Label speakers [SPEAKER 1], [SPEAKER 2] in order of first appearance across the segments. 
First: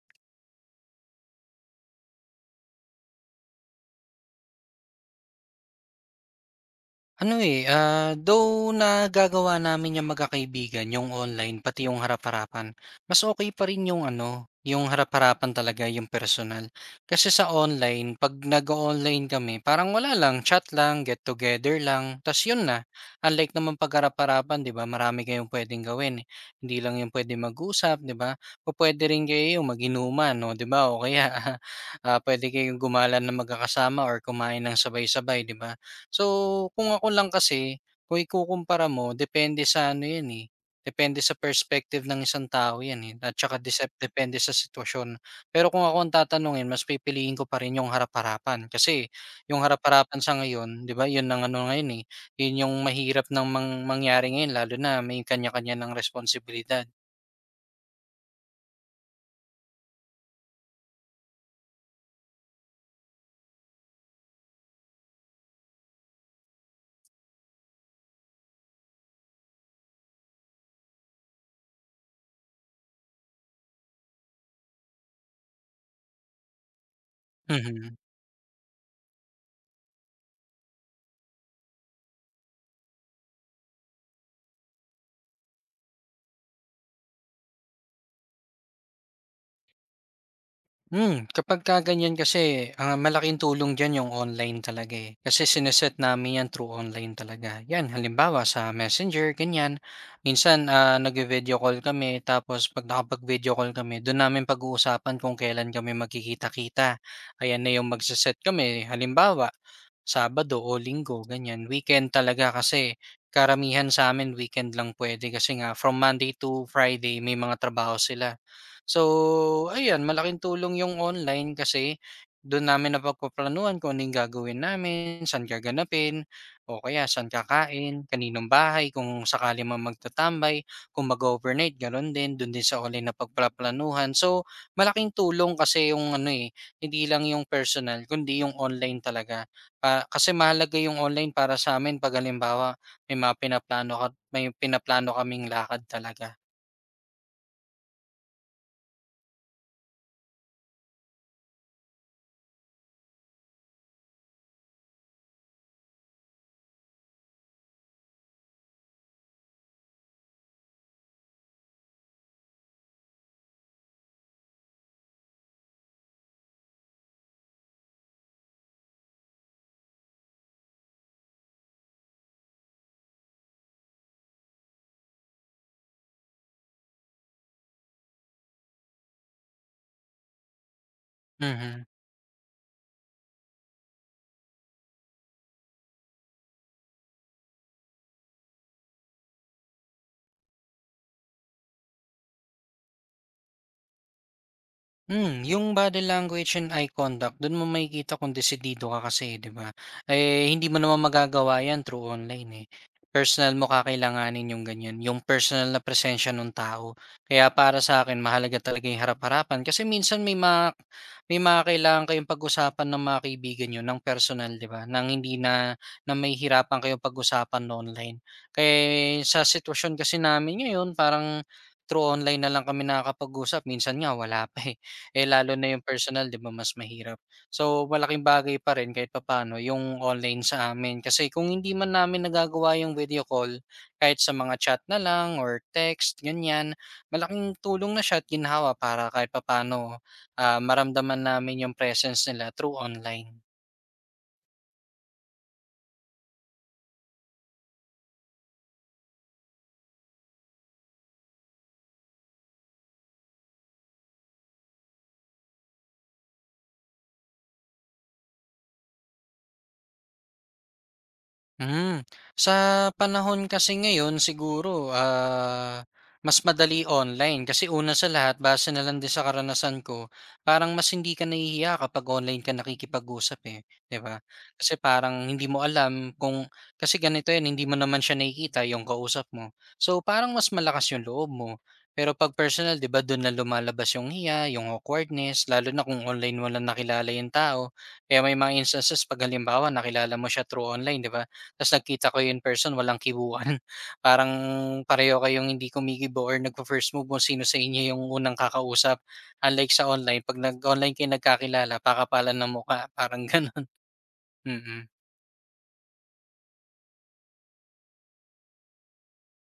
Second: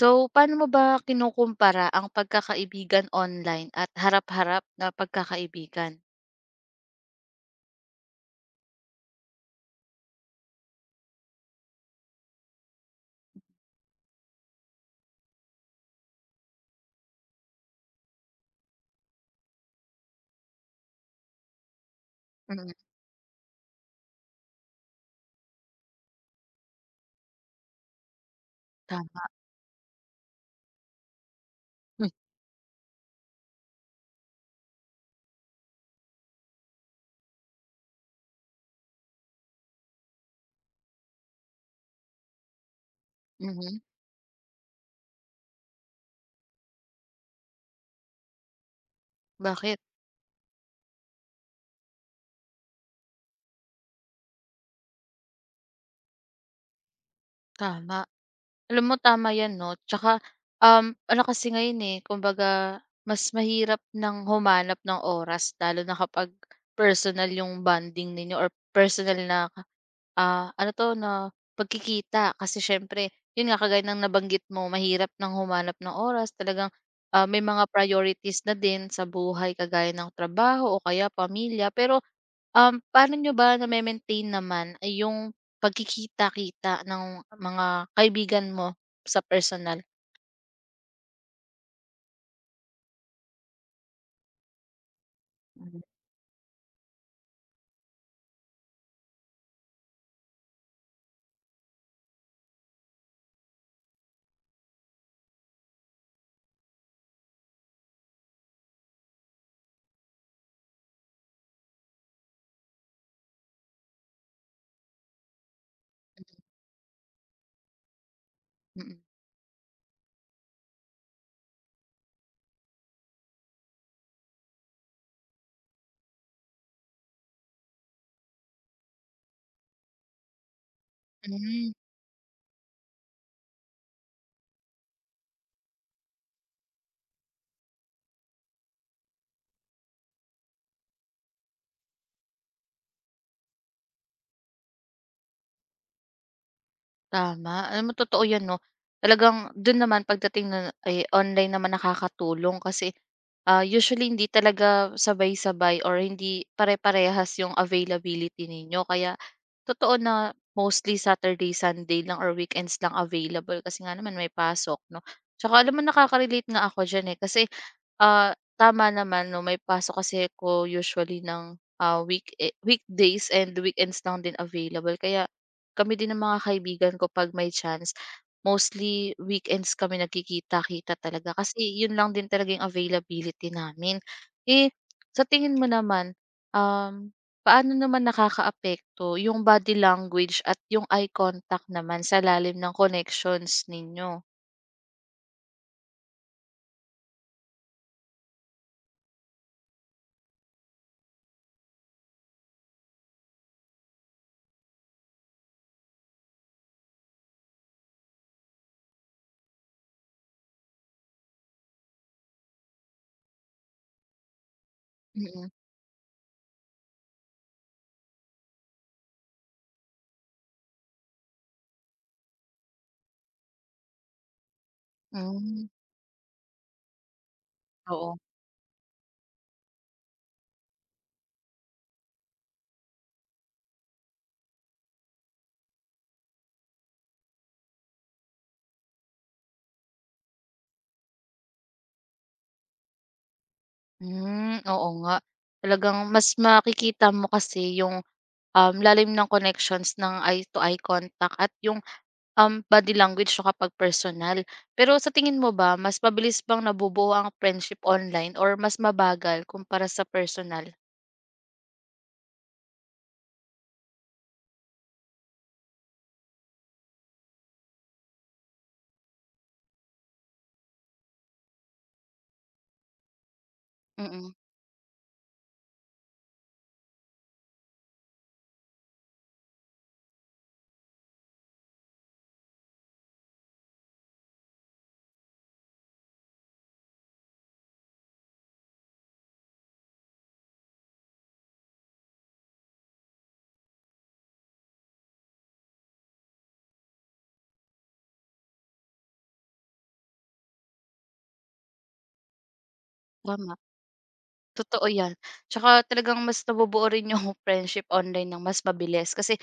[SPEAKER 1] So, paano mo ba kinukumpara ang pagkakaibigan online at harap-harap na pagkakaibigan?
[SPEAKER 2] Ano, eh, though nagagawa namin yung magkakaibigan, 'yung online pati 'yung harap-harapan. Mas okay pa rin 'yung ano, 'yung harap-harapan talaga, 'yung personal. Kasi sa online, 'pag nag online kami, parang wala lang, chat lang, get together lang, ta's 'yun
[SPEAKER 1] Mm.
[SPEAKER 2] na. Unlike naman 'pag harap-harapan, 'di ba, marami kayong puwedeng gawin, eh. Hindi lang 'yung pwede mag-usap, 'di ba? Pupuwede rin
[SPEAKER 1] Tama.
[SPEAKER 2] kayo yung mag-inuman, oh, 'di ba, o kaya, puwede kayong gumala ng magkakasama or kumain ng sabay-sabay, 'di ba? So, kung ako lang kasi, kung ikukumpara mo depende sa ano 'yan, eh, depende sa perspective ng isang tao 'yan, eh, at saka
[SPEAKER 1] Mhm.
[SPEAKER 2] depende sa sitwasyon. Pero kung ako ang tatanungin mas pipiliin ko pa rin yung harap-harapan kasi yung
[SPEAKER 1] Bakit?
[SPEAKER 2] harap-harapan sa ngayon 'di ba, 'yun ang ano ngayon, eh, 'yun yung mahirap ng mangyari ngayon lalo na may kanya-kanya ng responsibilidad.
[SPEAKER 1] Tama. Alam mo tama 'yan 'no, 'tsaka, ano kasi ngayon, eh, kumbaga mas mahirap ng humanap ng oras lalo na kapag personal yung bonding ninyo or personal na ah, ano 'to na pagkikita kasi siyempre, 'yun nga kagaya ng nabanggit mo mahirap ng humanap ng oras talagang, may mga priorities na din sa buhay kagaya ng trabaho o kaya pamilya. Pero, paano nyo ba name-maintain naman ay yung pagkikita-kita ng mga kaibigan mo sa personal?
[SPEAKER 2] Kapag ka ganyan kasi, malaking tulong diyan yung online talaga, eh. Kasi set namin 'yan through online talaga. 'Yan, halimbawa sa Messenger, ganyan. Minsan, nagvi-video call kami tapos 'pag nakapag-video call kami, do'n namin pag-uusapan kung kailan kami magkikita-kita. Ayan na yung magse kami, halimbawa Sabado o Linggo, ganyan. Weekend talaga kasi karamihan sa amin weekend lang pwede kasi nga from Monday to Friday may mga trabaho sila.
[SPEAKER 1] Mm.
[SPEAKER 2] So, ayan malaking tulong yung online kasi do'n namin napagpaplanuhan kung ano yung gagawin namin, saan gaganapin, o kaya saan kakain, kaninong bahay kung sakali man magtatambay, kung
[SPEAKER 1] Hmm.
[SPEAKER 2] mag-o-overnight gano'n din, do'n din sa online napagpaplanuhan. So, malaking tulong kasi yung ano, eh, hindi lang yung personal kundi yung online talaga. Pa kasi mahalaga yung online para sa'min 'pag halimbawa may mga pinaplano ka may pinaplano kaming lakad talaga.
[SPEAKER 1] Tama, alam mo totoo 'yan 'no. Talagang dun naman pagdating na ay online naman nakakatulong kasi, usually hindi talaga sabay-sabay or hindi pare-parehas 'yung availability ninyo kaya totoo na mostly Saturday, Sunday lang or weekends lang available kasi nga naman may pasok 'no. Tsaka alam mo nakaka-relate nga ako diyan, eh, kasi, ah, tama naman 'no, may pasok kasi ko usually ng, week eh, weekdays and weekends lang din available kaya kami din ng mga kaibigan ko 'pag may chance, mostly weekends kami nagkikita-kita talaga kasi
[SPEAKER 2] Mhm.
[SPEAKER 1] yun lang din talaga yung availability namin. Eh, sa tingin mo naman, um, paano naman nakakaapekto yung body language at yung eye contact naman sa lalim ng connections ninyo?
[SPEAKER 2] Yung body language and eye contact dun mo makikita kung desidido ka kasi, eh, 'di ba? Eh, hindi mo naman magagawa 'yan through online, eh. Personal mo kakailanganin yung ganyan, yung personal na presensya nung tao. Kaya para sa akin mahalaga talaga yung harap-harapan kasi minsan may mga kailangan kayong pag-usapan ng mga kaibigan niyo ng personal, 'di ba? Nang hindi
[SPEAKER 1] Mm,
[SPEAKER 2] na na mahihirapan kayong pag-usapan na online. Kaya sa sitwasyon kasi namin ngayon parang through online na lang kami nakakapag-usap, minsan nga wala pa, eh. Eh, lalo
[SPEAKER 1] hmm,
[SPEAKER 2] na yung personal 'di ba mas mahirap. So,
[SPEAKER 1] oo.
[SPEAKER 2] malaking bagay pa rin kahit papaano yung online sa amin kasi kung hindi man namin nagagawa yung video call, kahit sa mga chat na lang or text ganyan, malaking tulong na siya at ginhawa para kahit papaano, maramdaman namin yung presence nila through online.
[SPEAKER 1] Hmm, oo nga. Talagang mas makikita mo kasi yung lalim ng connections ng eye to eye contact at yung, body language so kapag personal. Pero sa tingin mo ba, mas mabilis bang nabubuo ang friendship online or mas mabagal kumpara sa personal?
[SPEAKER 2] Hmm, sa panahon kasi ngayon siguro, mas madali online kasi una sa lahat base na lang din sa karanasan ko, parang mas hindi ka nahihiya kapag online ka nakikipag-usap, eh, 'di ba?
[SPEAKER 1] Mm,
[SPEAKER 2] Kasi parang hindi mo alam kung kasi ganito 'yan hindi mo naman siya nakikita yung kausap mo. So, parang mas malakas yung loob mo. Pero 'pag personal 'di ba do'n na lumalabas yung hiya, yung awkwardness lalo na kung online mo lang nakilala yung tao. Kaya may mga instances 'pag halimbawa nakilala mo siya through online, 'di ba? Tas nagkita kayo in person walang kibuan. Parang pareho kayong hindi kumikibo or nagfa-first move mo sino sa inyo yung unang kakausap. Unlike sa online, 'pag nag-online kayo nagkakilala pakapalan ng mukha, parang
[SPEAKER 1] tama,
[SPEAKER 2] gano'n.
[SPEAKER 1] totoo
[SPEAKER 2] Mm.
[SPEAKER 1] yan. Tsaka talagang mas nabubuo rin yung friendship online ng mas mabilis kasi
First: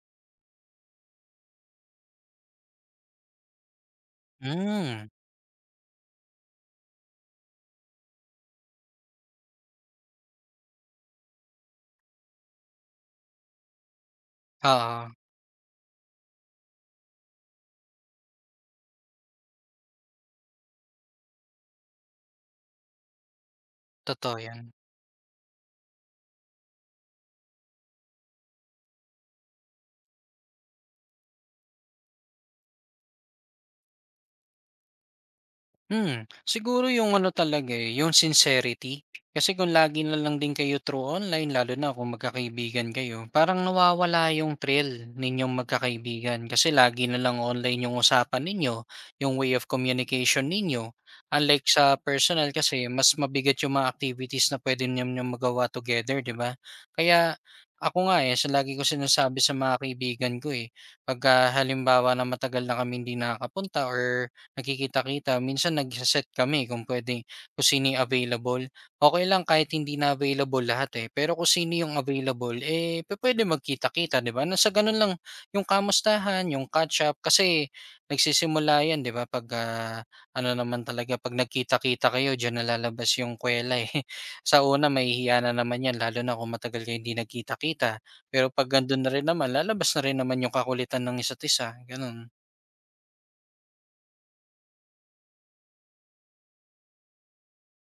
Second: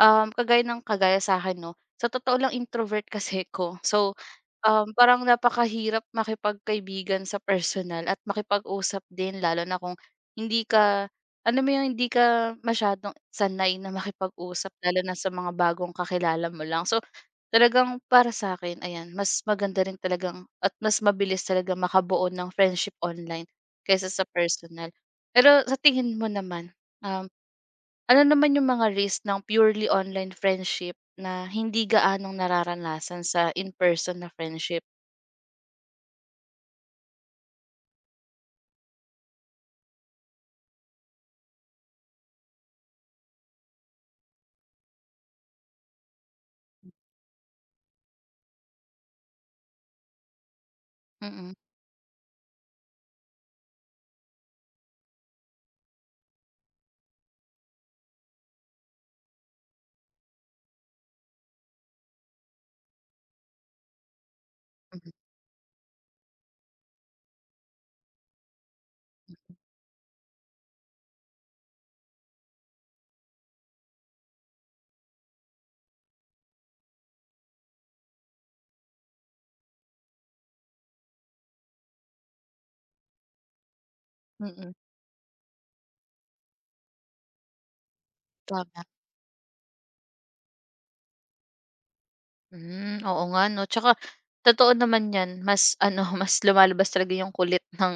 [SPEAKER 1] kagaya ng kagaya sa akin 'no, sa totoo lang introvert kasi ko. So,
[SPEAKER 2] Hmm,
[SPEAKER 1] parang napakahirap makipagkaibigan sa personal at makipag-usap din lalo na kung hindi ka ano mo yun, hindi ka masyadong sanay na makipag-usap lalo
[SPEAKER 2] Oo,
[SPEAKER 1] na sa mga bagong kakilala mo lang. So, talagang para sa sa'kin ayan, mas maganda rin talagang at mas mabilis talaga makabuo ng friendship online kaysa sa
[SPEAKER 2] totoo 'yan.
[SPEAKER 1] personal. Pero sa tingin mo naman, um ano naman yung mga risk ng purely online friendship na hindi gaanong nararanasan sa in-person na friendship?
[SPEAKER 2] Siguro yung ano talaga, eh, yung sincerity. Kasi kung lagi na lang din kayo through online, lalo na kung magkakaibigan kayo, parang nawawala yung thrill ninyong magkakaibigan. Kasi lagi na lang online yung usapan ninyo, yung way of communication ninyo.
[SPEAKER 1] Mm,
[SPEAKER 2] Unlike sa personal kasi, mas mabigat yung mga activities na pwede ninyo magawa together, di ba? Kaya ako nga eh, sa lagi ko sinasabi sa mga kaibigan ko eh, pag halimbawa na matagal na kami hindi nakakapunta or
[SPEAKER 1] mhm,
[SPEAKER 2] nagkikita-kita. Minsan nagse-set kami kung pwede kung sino yung available. Okey lang kahit hindi na available lahat, eh, pero kung sino yung available, eh, pwede magkita-kita, 'di ba? Nang sa gano'n lang yung kamustahan, yung catch up kasi nagsisimula 'yan, 'di ba, 'pag, ano naman talaga 'pag nagkita-kita kayo diyan nalalabas yung kuwela, eh. Sa
[SPEAKER 1] mm,
[SPEAKER 2] una mahihiya na naman 'yan lalo na kung matagal kayong hindi nagkita-kita, pero 'pag
[SPEAKER 1] tama.
[SPEAKER 2] ando'n na rin naman lalabas na rin naman yung kakulitan ng isa't isa, gano'n.
[SPEAKER 1] Hmm, oo nga 'no, tsaka totoo naman 'yan mas ano, mas lumalabas talaga yung kulit ng,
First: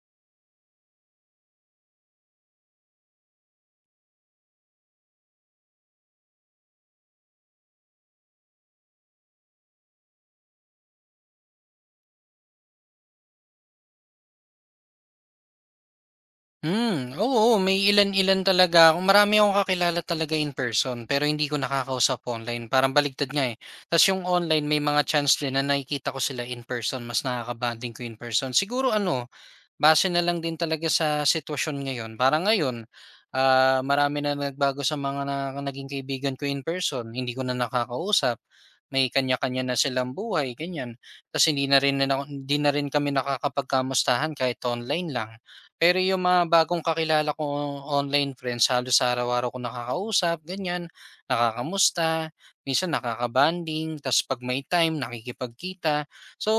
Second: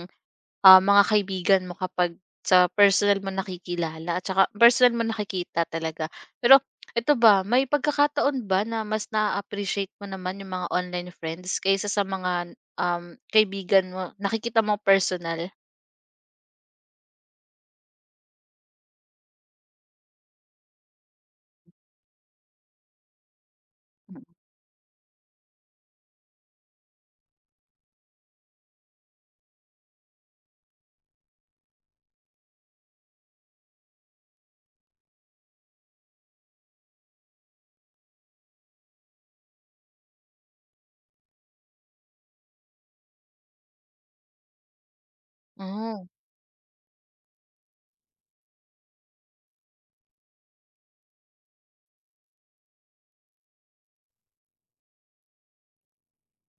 [SPEAKER 1] mga kaibigan mo kapag sa personal mo nakikilala at saka personal mo nakikita talaga. Pero ito ba, may pagkakataon ba na mas naa-appreciate mo naman yung mga online friends kaysa sa mga, kaibigan mo nakikita mo personal?
[SPEAKER 2] Oo, may ilan-ilan talaga ako. Marami akong kakilala talaga in person, pero hindi ko nakakausap online. Parang baligtad nga eh. Tapos yung online, may mga chance din na nakikita ko sila in person. Mas nakaka-bonding ko in person. Siguro ano, base na lang din talaga sa sitwasyon ngayon. Parang ngayon, marami na nagbago sa mga na naging kaibigan ko in person, hindi ko na nakakausap. May kanya-kanya na silang buhay, ganyan. Tapos hindi na rin kami nakakapagkamustahan kahit online lang. Pero
[SPEAKER 1] Oh,
[SPEAKER 2] yung mga bagong kakilala ko online friends, halos araw-araw ko nakakausap, ganyan, nakakamusta, minsan nakakabanding, tapos pag may time, nakikipagkita.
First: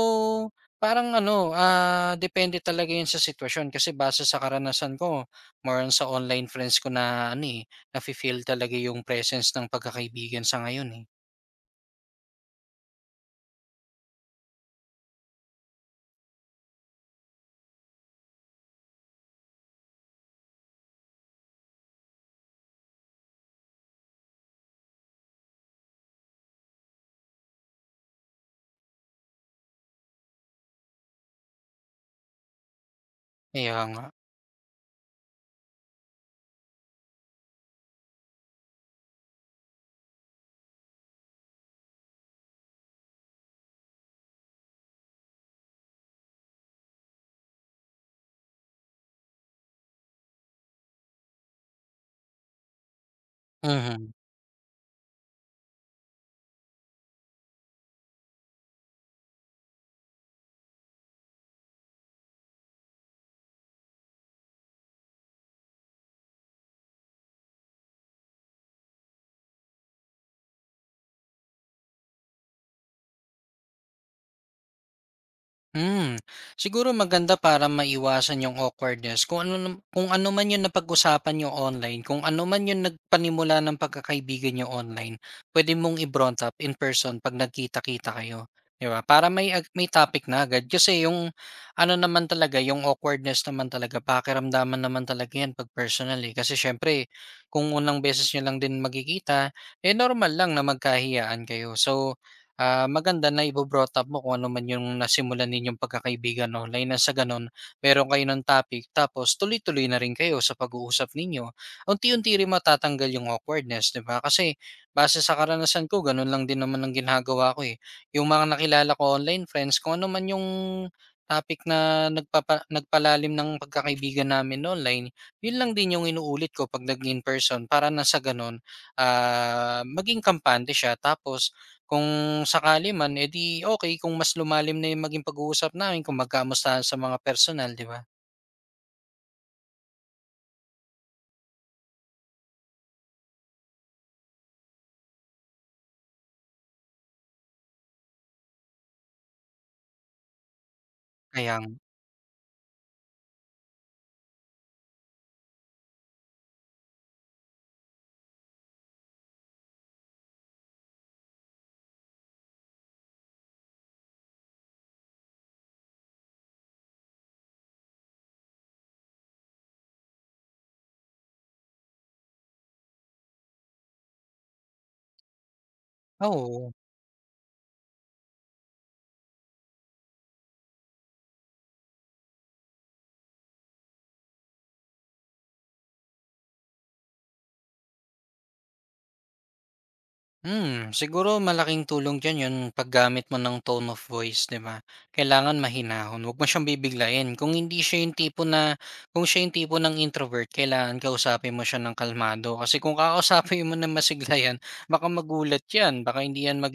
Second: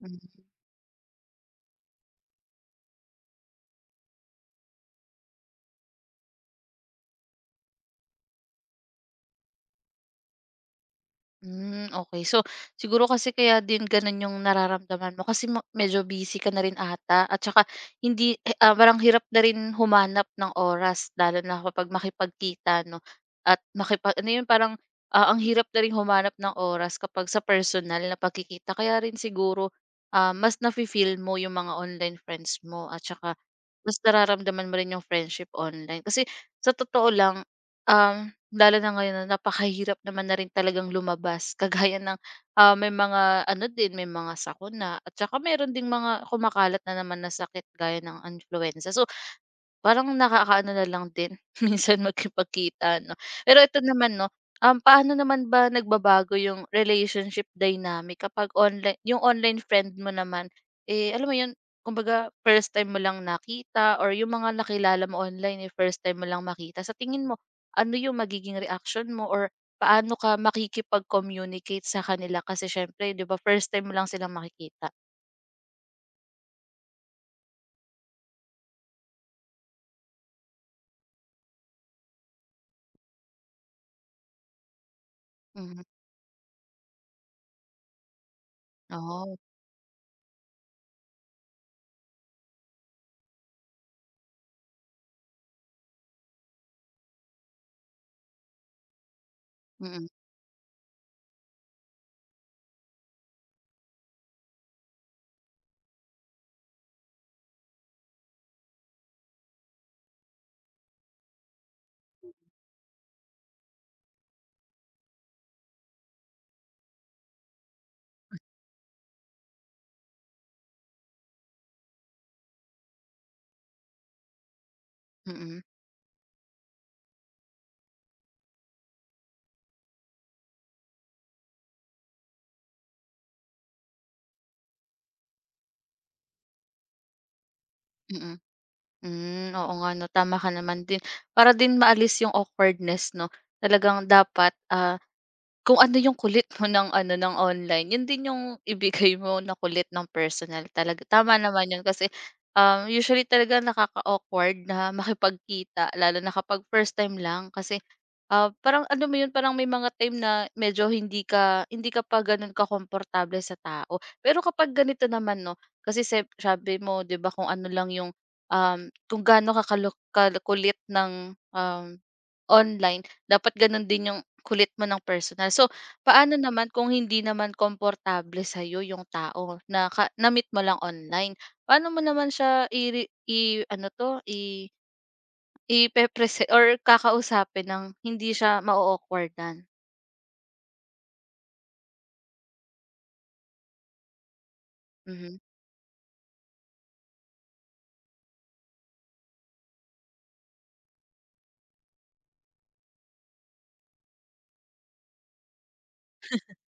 [SPEAKER 1] hmm,
[SPEAKER 2] parang ano, depende talaga 'yun sa sitwasyon kasi base sa karanasan ko more on sa online friends ko na ano, eh, nafi-feel talaga yung presence ng pagkakaibigan sa ngayon, eh.
[SPEAKER 1] hmm, okey. So, siguro kasi kaya din gano'n yung nararamdaman mo kasi medyo busy ka na rin ata at saka hindi eh, parang hirap na rin humanap ng oras lalo na kapag makipagkita 'no at makipag ano yun, parang, ang hirap na ring humanap ng oras kapag sa personal na pagkikita. Kaya rin siguro, mas nafi-feel mo yung mga online friends mo at saka
[SPEAKER 2] Kaya
[SPEAKER 1] mas
[SPEAKER 2] nga.
[SPEAKER 1] nararamdaman mo rin yung friendship online. Kasi sa totoo lang, um lalo na ngayon na napakahirap naman na rin talagang lumabas kagaya ng, may mga ano din, may mga sakuna at saka meron ding mga kumakalat na naman na sakit gaya ng influenza. So, parang nakakaano na lang din minsan makipagkita 'no. Pero ito
[SPEAKER 2] Mhm.
[SPEAKER 1] naman 'no, paano naman ba nagbabago yung relationship dynamic kapag online yung online friend mo naman, eh, alam mo yun, kumbaga first time mo lang nakita or yung mga nakilala mo online, eh, first time mo lang makita. Sa tingin mo, ano yung magiging reaction mo or paano ka makikipag-communicate sa kanila kasi siyempre 'di ba first time mo lang silang makikita?
[SPEAKER 2] Hmm, Siguro maganda para maiwasan yung awkwardness kung ano man yung napag-usapan niyo online, kung ano man yung nagpanimula ng pagkakaibigan niyo online, pwede
[SPEAKER 1] Mhm.
[SPEAKER 2] mong i-brought up in person 'pag nagkita-kita kayo, 'di ba? Para
[SPEAKER 1] Oh,
[SPEAKER 2] may topic na agad kasi yung ano naman talaga, yung awkwardness naman talaga pakiramdaman naman talaga 'yan 'pag personal, eh. Kasi siyempre kung unang beses niyo lang din magkikita, eh,
[SPEAKER 1] mm,
[SPEAKER 2] normal lang na magkahiyaan kayo. So maganda na ibo-brought up mo kung ano man yung nasimulan ninyong pagkakaibigan online na sa gano'n meron kayo ng topic tapos tuloy-tuloy na rin kayo sa pag-uusap ninyo. Unti-unti rin matatanggal yung awkwardness, 'di ba? Kasi base sa karanasan ko, gano'n lang din naman ang ginagawa ko eh. Yung mga nakilala ko online friends, kung ano man yung topic na nagpalalim ng pagkakaibigan namin online, yun
[SPEAKER 1] mm,
[SPEAKER 2] lang din yung inuulit ko 'pag nag in person para na sa gano'n, maging kampante siya tapos kung sakali man, edi, okay kung mas lumalim na yung maging pag-uusap namin kung magkamustahan sa mga personal, 'di ba?
[SPEAKER 1] mm. Hmm, oo nga 'no, tama ka naman din. Para din maalis yung awkwardness 'no, talagang dapat, kung ano yung kulit mo ng ano, ng online, yun din yung ibigay mo na kulit ng personal talaga. Tama
[SPEAKER 2] Kaya
[SPEAKER 1] naman
[SPEAKER 2] nga.
[SPEAKER 1] yun kasi, usually talaga nakaka-awkward na makipagkita lalo na kapag first time lang kasi, parang ano mo yun, parang may mga time na medyo hindi ka pa ganun ka komportable sa tao. Pero kapag ganito naman 'no, kasi sabi mo 'di ba kung ano lang yung, um, kung gaano ka kakulit ng, online, dapat ganun din yung kulit mo ng personal. So, paano naman
[SPEAKER 2] Oo.
[SPEAKER 1] kung hindi naman komportable sa'yo yung tao na ka na-meet mo lang online? Paano mo naman siya ire i-ano 'to, i ipeprese or kakausapin ng hindi siya ma-o-awkward-dan?
[SPEAKER 2] Siguro malaking tulong diyan 'yung paggamit mo ng tone of voice, 'di ba?
[SPEAKER 1] Mhm.
[SPEAKER 2] Kailangan mahinahon, huwag mo siyang bibiglain. Kung hindi siya 'yung tipo na kung siya 'yung tipo ng introvert, kailangan kausapin mo siya ng kalmado. Kasi kung kakausapin mo na masiglayan, 'yan, baka magulat 'yan,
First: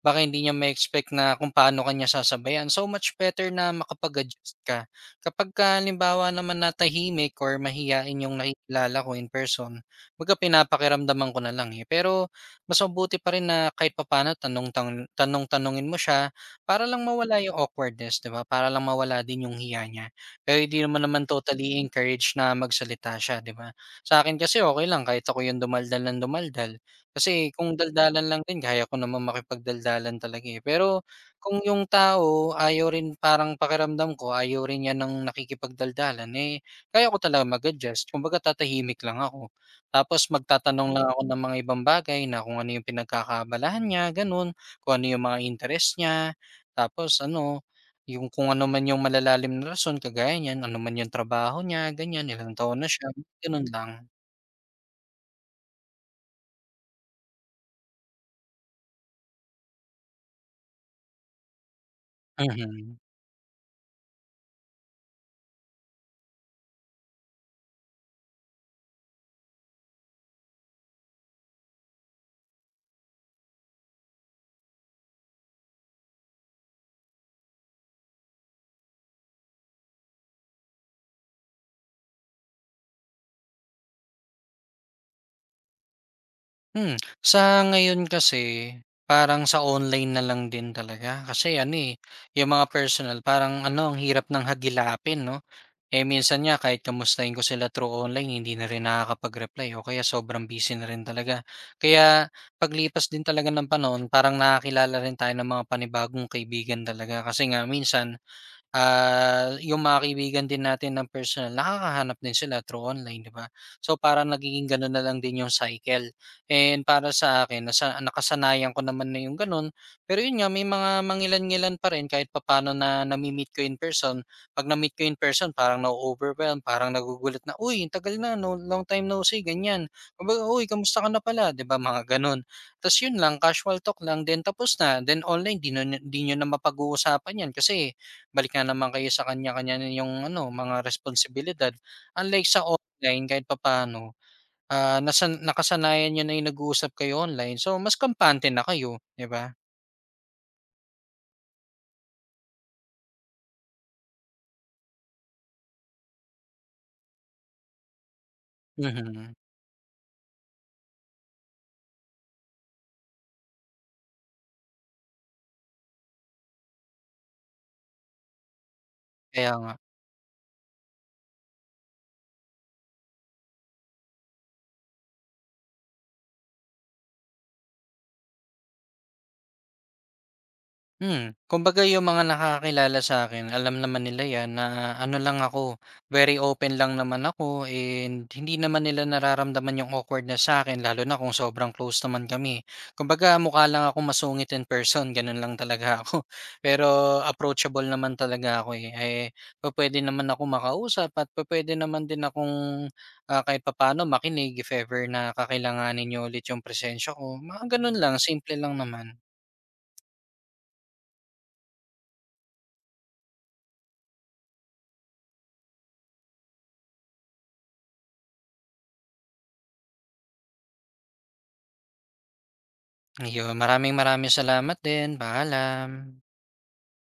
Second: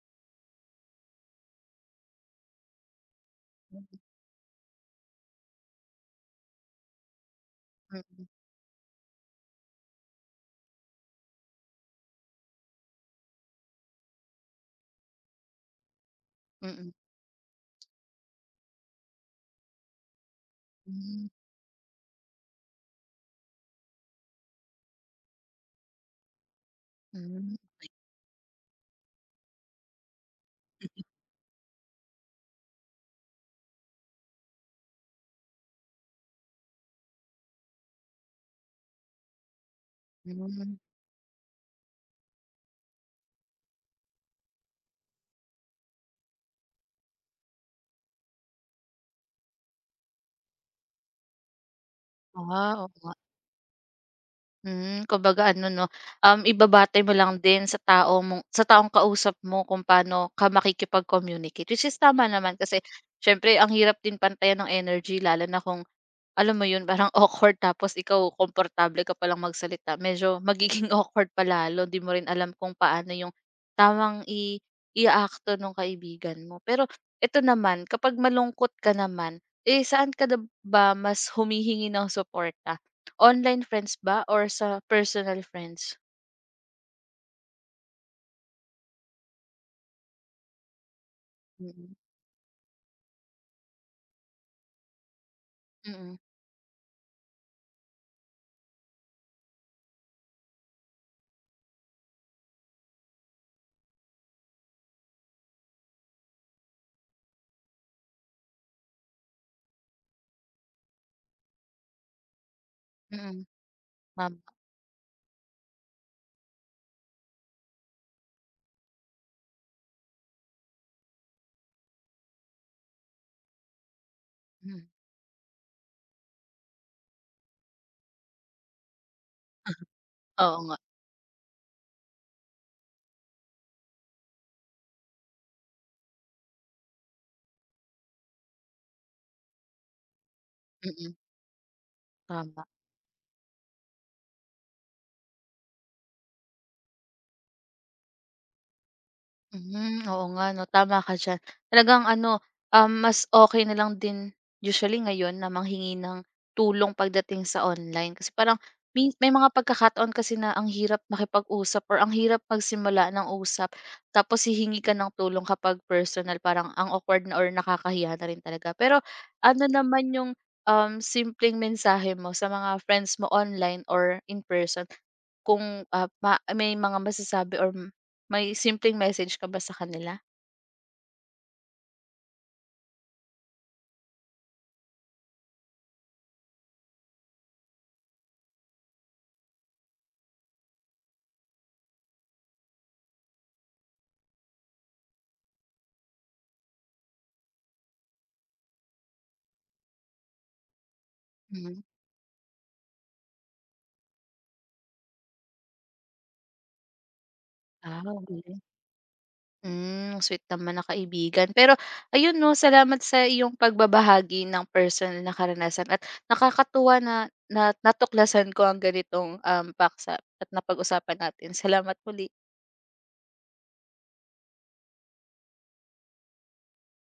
[SPEAKER 2] baka hindi niya ma-expect na kung paano kanya niya sasabayan. So much better na
[SPEAKER 1] Mm.
[SPEAKER 2] makapag-adjust ka. Kapag ka, halimbawa naman na tahimik or mahiyain 'yung nakikilala ko in person, kumbaga pinapakiramdaman ko na lang, eh. Pero mas mabuti pa rin na kahit papaano tanong-tanungin mo siya para
[SPEAKER 1] Mm.
[SPEAKER 2] lang mawala yung awkwardness, 'di ba? Para lang mawala din yung hiya niya. Pero hindi mo
[SPEAKER 1] Hmm.
[SPEAKER 2] naman totally encourage na magsalita siya, 'di ba? Sa akin kasi okay lang kahit ako yung dumaldal ng dumaldal. Kasi
[SPEAKER 1] Hmm.
[SPEAKER 2] kung daldalan lang din kaya ko naman makipagdaldalan talaga, eh. Pero kung yung tao ayaw rin parang pakiramdam ko ayaw rin niya ng nakikipagdaldalan, eh, kaya ko talaga mag-adjust kumbaga tatahimik lang ako. Tapos
[SPEAKER 1] Hmm.
[SPEAKER 2] magtatanong lang ako ng mga ibang bagay na kung ano yung pinagkakaabalahan niya, gano'n. Kung ano yung mga interest niya, tapos ano, yung kung ano man yung malalalim na rason kagaya niyan, ano man yung trabaho niya, ganyan, ilang taon na
[SPEAKER 1] Ah,
[SPEAKER 2] siya, gano'n lang.
[SPEAKER 1] hmm, kumbaga ano 'no, ibabatay mo lang din sa tao mong sa taong kausap mo kung paano ka makikipag-communicate, which is tama naman kasi
[SPEAKER 2] Mhm.
[SPEAKER 1] siyempre ang hirap din pantayan ng energy lalo na kung alam mo yun parang awkward tapos ikaw komportable ka palang magsalita medyo magiging awkward pa lalo di mo rin alam kung paano yung tamang iaakto nung kaibigan mo. Pero eto naman kapag malungkot ka naman, eh, saan ka na ba mas humihingi ng suporta? Online friends ba or sa personal friends?
[SPEAKER 2] Sa ngayon kasi, parang sa online na lang din talaga kasi ano,
[SPEAKER 1] Mm,
[SPEAKER 2] eh, yung mga personal parang ano, ang hirap ng hagilapin 'no? Eh,
[SPEAKER 1] mm,
[SPEAKER 2] minsan nga kahit kamustahin ko sila through online hindi na rin nakakapag-reply o kaya sobrang busy na rin talaga. Kaya paglipas din talaga ng panahon parang nakakilala rin tayo ng mga panibagong kaibigan talaga kasi nga minsan yung mga kaibigan din natin ng personal nakakahanap din sila through online, 'di
[SPEAKER 1] mm,
[SPEAKER 2] ba? So, parang
[SPEAKER 1] tama,
[SPEAKER 2] nagiging gano'n na lang din yung cycle. And para sa akin nasa nakasanayan ko naman na yung gano'n. Pero yun nga, may mga mangilan-ngilan pa rin kahit papaano na nami-meet ko in person. 'Pag
[SPEAKER 1] hmm,
[SPEAKER 2] na-meet ko in person parang na overwhelm parang nagugulat na, "Uy, ang tagal na 'no, long time no see," ganyan. Kumbaga,
[SPEAKER 1] oo
[SPEAKER 2] "Uy,
[SPEAKER 1] nga,
[SPEAKER 2] kamusta ka na pala?" 'Di ba, mga gano'n. Tapos yun lang, casual talk lang, then tapos na. Then online 'di nyo na mapag-uusapan 'yan kasi balik na naman kayo sa kanya-kanya ninyong ano, mga
[SPEAKER 1] mm,
[SPEAKER 2] responsibilidad. Unlike sa
[SPEAKER 1] tama.
[SPEAKER 2] online kahit papaano, nasan nakasanayan niyo na yung nag-uusap kayo online, so mas kampante na kayo, 'di ba?
[SPEAKER 1] Hmm, oo nga 'no, tama ka diyan. Talagang ano, mas okay na lang din usually ngayon na manghingi ng tulong pagdating sa online. Kasi parang may
[SPEAKER 2] Mhm,
[SPEAKER 1] mga pagkakataon kasi na ang hirap makipag-usap or ang hirap magsimula ng usap tapos hihingi ka ng tulong kapag personal, parang ang awkward na or nakakahiya na rin talaga. Pero
[SPEAKER 2] kaya
[SPEAKER 1] ano
[SPEAKER 2] nga.
[SPEAKER 1] naman yung, simpleng mensahe mo sa mga friends mo online or in person? Kung, may mga masasabi or may simpleng message ka ba sa kanila?
[SPEAKER 2] Kumbaga yung mga nakakakilala sa akin alam naman nila 'yan na ano lang ako, very open lang naman ako and hindi naman nila nararamdaman yung awkwardness sa akin lalo na kung sobrang close naman kami. Kumbaga mukha lang ako masungit in person, gano'n lang talaga ako. Pero approachable naman talaga ako, eh. Eh, pupuwede naman akong makausap at pwede
[SPEAKER 1] Mhm.
[SPEAKER 2] naman din akong, kahit papaano makinig if ever na kakailanganin niyo ulit yung presensya ko, mga gano'n
[SPEAKER 1] Ah,
[SPEAKER 2] lang,
[SPEAKER 1] ang,
[SPEAKER 2] simple lang naman.
[SPEAKER 1] hmm, sweet naman na kaibigan. Pero ayun 'no, salamat sa iyong pagbabahagi ng personal na karanasan at nakakatuwa na na natuklasan ko ang ganitong, paksa at napag-usapan natin. Salamat muli.
[SPEAKER 2] Ayun, maraming maraming salamat din. Paalam.